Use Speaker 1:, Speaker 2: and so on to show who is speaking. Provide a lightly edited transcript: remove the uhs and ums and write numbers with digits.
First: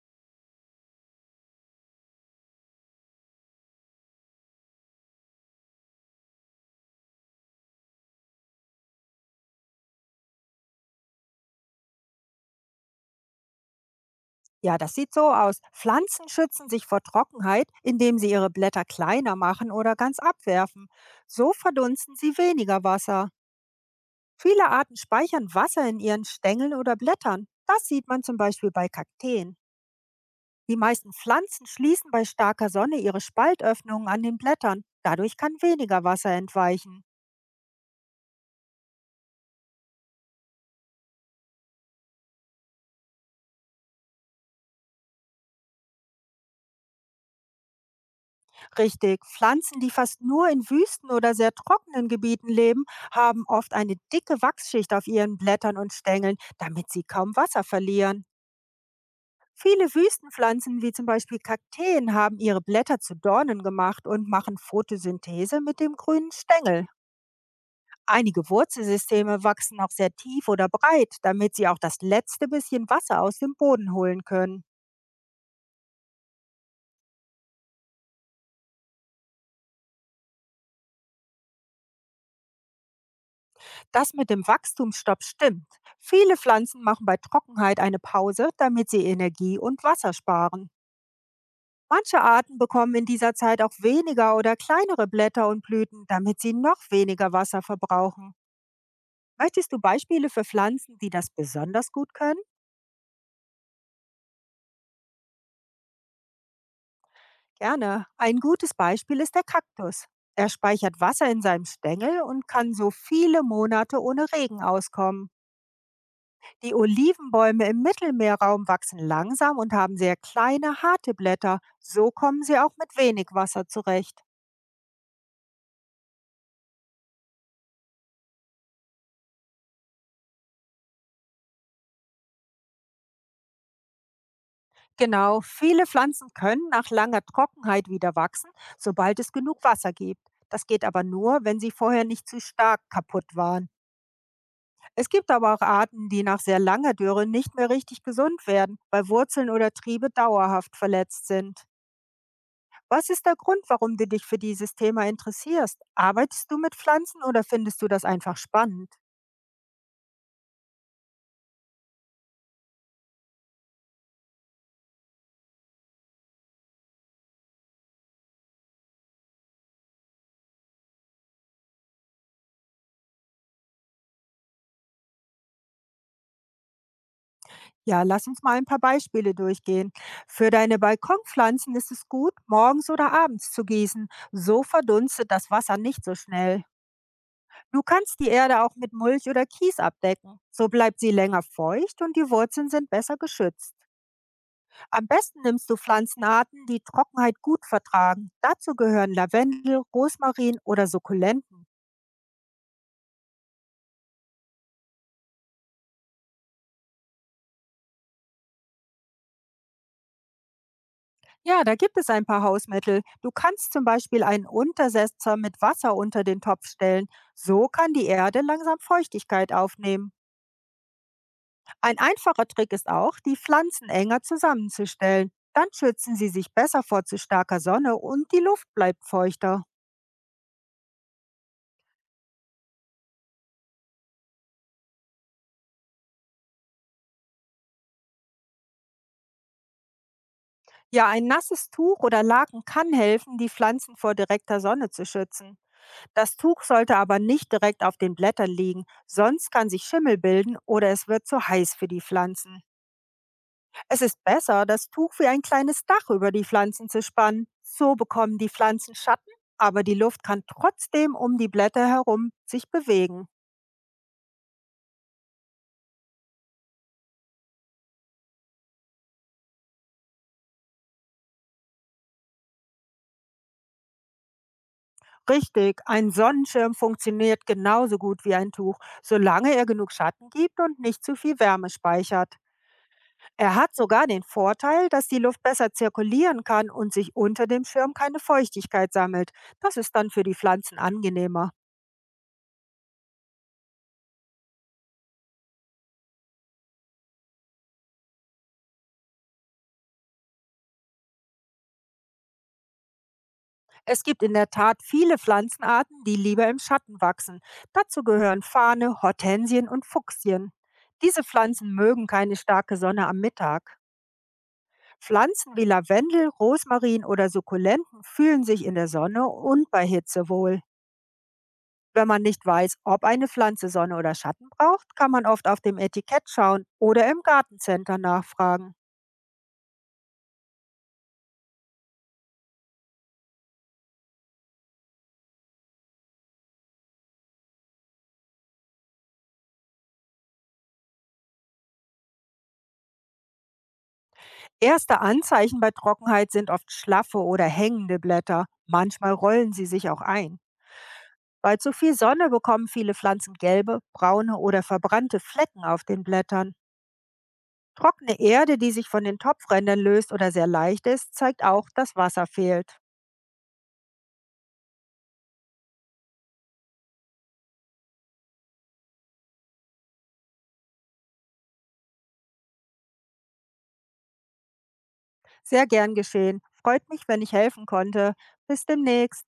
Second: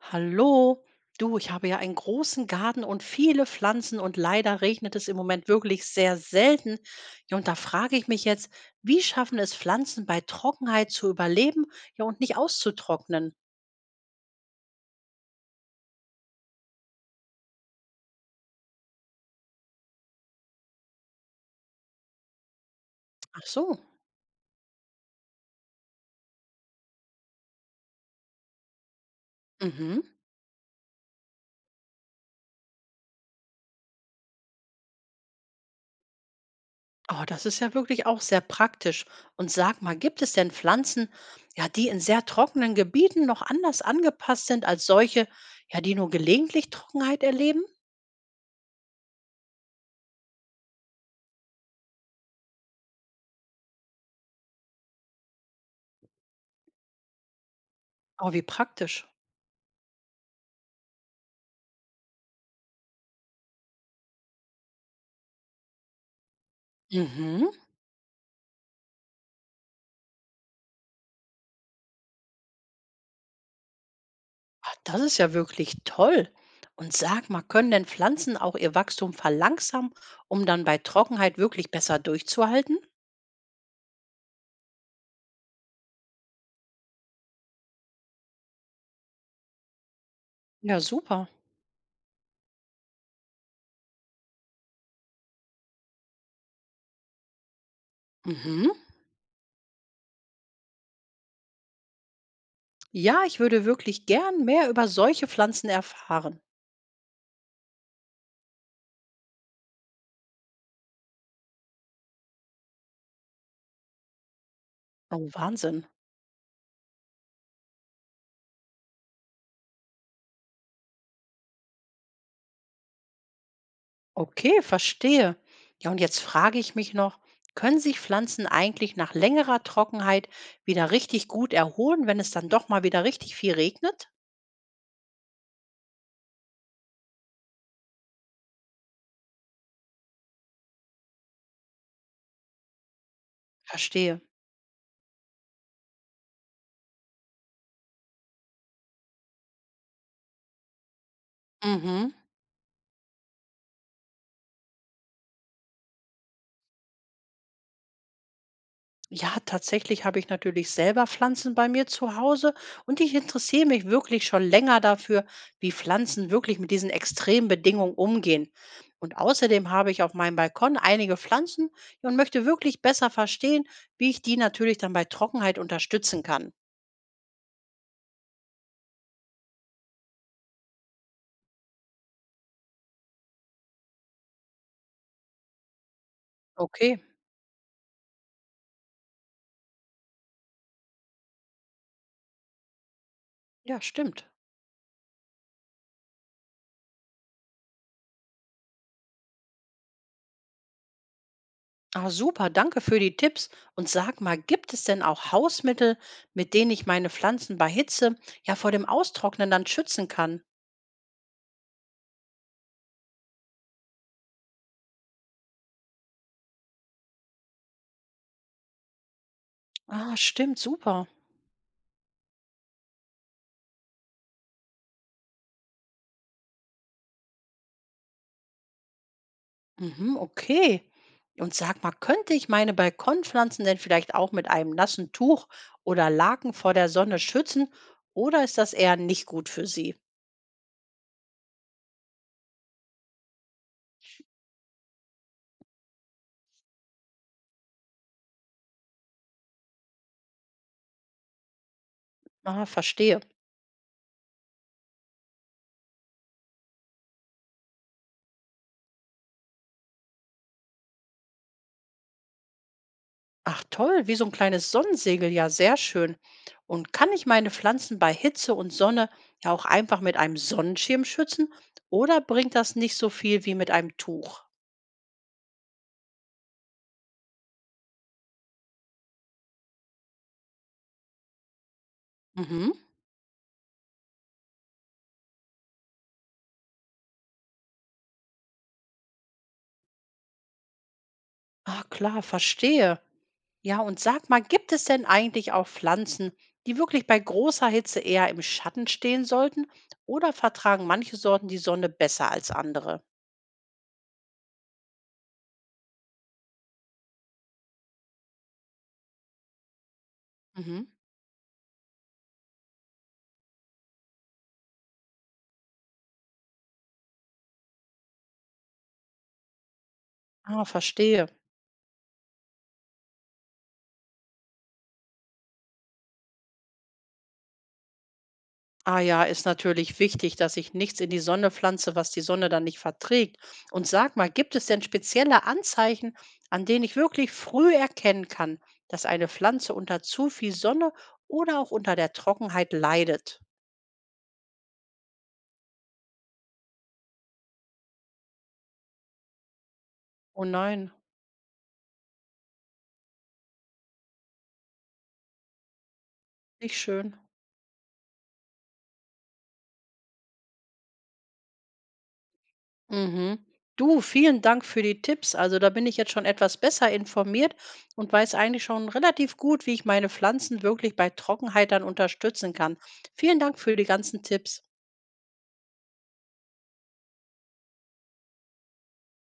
Speaker 1: Hallo, du, ich habe ja einen großen Garten und viele Pflanzen und leider regnet es im Moment wirklich sehr selten. Ja, und da frage ich mich jetzt, wie schaffen es Pflanzen bei Trockenheit zu überleben, ja, und nicht auszutrocknen?
Speaker 2: Ja, das sieht so aus. Pflanzen schützen sich vor Trockenheit, indem sie ihre Blätter kleiner machen oder ganz abwerfen. So verdunsten sie weniger Wasser.
Speaker 1: Ach so,
Speaker 2: Viele Arten speichern Wasser in ihren Stängeln oder Blättern. Das sieht man zum Beispiel bei Kakteen.
Speaker 1: mhm.
Speaker 2: Die meisten Pflanzen schließen bei starker Sonne ihre Spaltöffnungen an den Blättern. Dadurch kann weniger Wasser entweichen.
Speaker 1: Oh, das ist ja wirklich auch sehr praktisch. Und sag mal, gibt es denn Pflanzen, ja, die in sehr trockenen Gebieten noch anders angepasst sind als solche, ja, die nur gelegentlich Trockenheit erleben?
Speaker 2: Richtig. Pflanzen, die fast nur in Wüsten oder sehr trockenen Gebieten leben, haben oft eine dicke Wachsschicht auf ihren Blättern und Stängeln, damit sie kaum Wasser verlieren.
Speaker 1: Oh, wie praktisch.
Speaker 2: Viele Wüstenpflanzen, wie zum Beispiel Kakteen, haben ihre Blätter zu Dornen gemacht und machen Photosynthese mit dem grünen Stängel.
Speaker 1: Mhm.
Speaker 2: Einige Wurzelsysteme wachsen auch sehr tief oder breit, damit sie auch das letzte bisschen Wasser aus dem Boden holen können.
Speaker 1: Ah, das ist ja wirklich toll. Und sag mal, können denn Pflanzen auch ihr Wachstum verlangsamen, um dann bei Trockenheit wirklich besser durchzuhalten?
Speaker 2: Das mit dem Wachstumsstopp stimmt. Viele Pflanzen machen bei Trockenheit eine Pause, damit sie Energie und Wasser sparen.
Speaker 1: Ja, super.
Speaker 2: Manche Arten bekommen in dieser Zeit auch weniger oder kleinere Blätter und Blüten, damit sie noch weniger Wasser verbrauchen.
Speaker 1: Mhm.
Speaker 2: Möchtest du Beispiele für Pflanzen, die das besonders gut können?
Speaker 1: Ja, ich würde wirklich gern mehr über solche Pflanzen erfahren.
Speaker 2: Gerne. Ein gutes Beispiel ist der Kaktus. Er speichert Wasser in seinem Stängel und kann so viele Monate ohne Regen
Speaker 1: Oh,
Speaker 2: auskommen.
Speaker 1: Wahnsinn.
Speaker 2: Die Olivenbäume im Mittelmeerraum wachsen langsam und haben sehr kleine, harte Blätter. So kommen sie auch mit wenig Wasser zurecht.
Speaker 1: Okay, verstehe. Ja, und jetzt frage ich mich noch, können sich Pflanzen eigentlich nach längerer Trockenheit wieder richtig gut erholen, wenn es dann doch mal wieder richtig viel regnet?
Speaker 2: Genau, viele Pflanzen können nach langer Trockenheit wieder wachsen, sobald es genug Wasser gibt. Das geht aber nur, wenn sie vorher nicht zu stark kaputt waren.
Speaker 1: Verstehe.
Speaker 2: Es gibt aber auch Arten, die nach sehr langer Dürre nicht mehr richtig gesund werden, weil Wurzeln oder Triebe dauerhaft verletzt sind.
Speaker 1: Mhm.
Speaker 2: Was ist der Grund, warum du dich für dieses Thema interessierst? Arbeitest du mit Pflanzen oder findest du das einfach spannend?
Speaker 1: Ja, tatsächlich habe ich natürlich selber Pflanzen bei mir zu Hause und ich interessiere mich wirklich schon länger dafür, wie Pflanzen wirklich mit diesen extremen Bedingungen umgehen. Und außerdem habe ich auf meinem Balkon einige Pflanzen, ja, und möchte wirklich besser verstehen, wie ich die natürlich dann bei Trockenheit unterstützen kann.
Speaker 2: Ja, lass uns mal ein paar Beispiele durchgehen. Für deine Balkonpflanzen ist es gut, morgens oder abends zu gießen. So verdunstet das Wasser nicht so schnell.
Speaker 1: Okay,
Speaker 2: Du kannst die Erde auch mit Mulch oder Kies abdecken. So bleibt sie länger feucht und die Wurzeln sind besser geschützt.
Speaker 1: ja, stimmt.
Speaker 2: Am besten nimmst du Pflanzenarten, die Trockenheit gut vertragen. Dazu gehören Lavendel, Rosmarin oder Sukkulenten.
Speaker 1: Ah, super, danke für die Tipps. Und sag mal, gibt es denn auch Hausmittel, mit denen ich meine Pflanzen bei Hitze ja vor dem Austrocknen dann schützen kann?
Speaker 2: Ja, da gibt es ein paar Hausmittel. Du kannst zum Beispiel einen Untersetzer mit Wasser unter den Topf stellen. So kann die Erde langsam Feuchtigkeit aufnehmen.
Speaker 1: Ah, stimmt, super.
Speaker 2: Ein einfacher Trick ist auch, die Pflanzen enger zusammenzustellen. Dann schützen sie sich besser vor zu starker Sonne und die Luft bleibt feuchter.
Speaker 1: Mhm, okay. Und sag mal, könnte ich meine Balkonpflanzen denn vielleicht auch mit einem nassen Tuch oder Laken vor der Sonne schützen? Oder ist das eher nicht gut für sie?
Speaker 2: Ja, ein nasses Tuch oder Laken kann helfen, die Pflanzen vor direkter Sonne zu schützen. Das Tuch sollte aber nicht direkt auf den Blättern liegen, sonst kann sich Schimmel bilden oder es wird zu heiß für die Pflanzen.
Speaker 1: Ah, verstehe.
Speaker 2: Es ist besser, das Tuch wie ein kleines Dach über die Pflanzen zu spannen. So bekommen die Pflanzen Schatten, aber die Luft kann trotzdem um die Blätter herum sich bewegen.
Speaker 1: Ach toll, wie so ein kleines Sonnensegel, ja, sehr schön. Und kann ich meine Pflanzen bei Hitze und Sonne ja auch einfach mit einem Sonnenschirm schützen? Oder bringt das nicht so viel wie mit einem Tuch?
Speaker 2: Richtig, ein Sonnenschirm funktioniert genauso gut wie ein Tuch, solange er genug Schatten gibt und nicht zu viel Wärme speichert.
Speaker 1: Mhm.
Speaker 2: Er hat sogar den Vorteil, dass die Luft besser zirkulieren kann und sich unter dem Schirm keine Feuchtigkeit sammelt. Das ist dann für die Pflanzen angenehmer.
Speaker 1: Ah, klar, verstehe. Ja, und sag mal, gibt es denn eigentlich auch Pflanzen, die wirklich bei großer Hitze eher im Schatten stehen sollten? Oder vertragen manche Sorten die Sonne besser als andere?
Speaker 2: Es gibt in der Tat viele Pflanzenarten, die lieber im Schatten wachsen. Dazu gehören Fahne, Hortensien und Fuchsien.
Speaker 1: Mhm.
Speaker 2: Diese Pflanzen mögen keine starke Sonne am Mittag. Pflanzen wie Lavendel, Rosmarin oder Sukkulenten fühlen sich in der Sonne und bei Hitze wohl.
Speaker 1: Ah, verstehe.
Speaker 2: Wenn man nicht weiß, ob eine Pflanze Sonne oder Schatten braucht, kann man oft auf dem Etikett schauen oder im Gartencenter nachfragen.
Speaker 1: Ah ja, ist natürlich wichtig, dass ich nichts in die Sonne pflanze, was die Sonne dann nicht verträgt. Und sag mal, gibt es denn spezielle Anzeichen, an denen ich wirklich früh erkennen kann, dass eine Pflanze unter zu viel Sonne oder auch unter der Trockenheit leidet?
Speaker 2: Erste Anzeichen bei Trockenheit sind oft schlaffe oder hängende Blätter. Manchmal rollen sie sich auch ein.
Speaker 1: Oh nein,
Speaker 2: Bei zu viel Sonne bekommen viele Pflanzen gelbe, braune oder verbrannte Flecken auf den Blättern.
Speaker 1: nicht schön.
Speaker 2: Trockene Erde, die sich von den Topfrändern löst oder sehr leicht ist, zeigt auch, dass Wasser fehlt.
Speaker 1: Mhm. Du, vielen Dank für die Tipps. Also da bin ich jetzt schon etwas besser informiert und weiß eigentlich schon relativ gut, wie ich meine Pflanzen wirklich bei Trockenheit dann unterstützen kann. Vielen Dank für die ganzen Tipps.
Speaker 2: Sehr gern geschehen. Freut mich, wenn ich helfen konnte. Bis demnächst.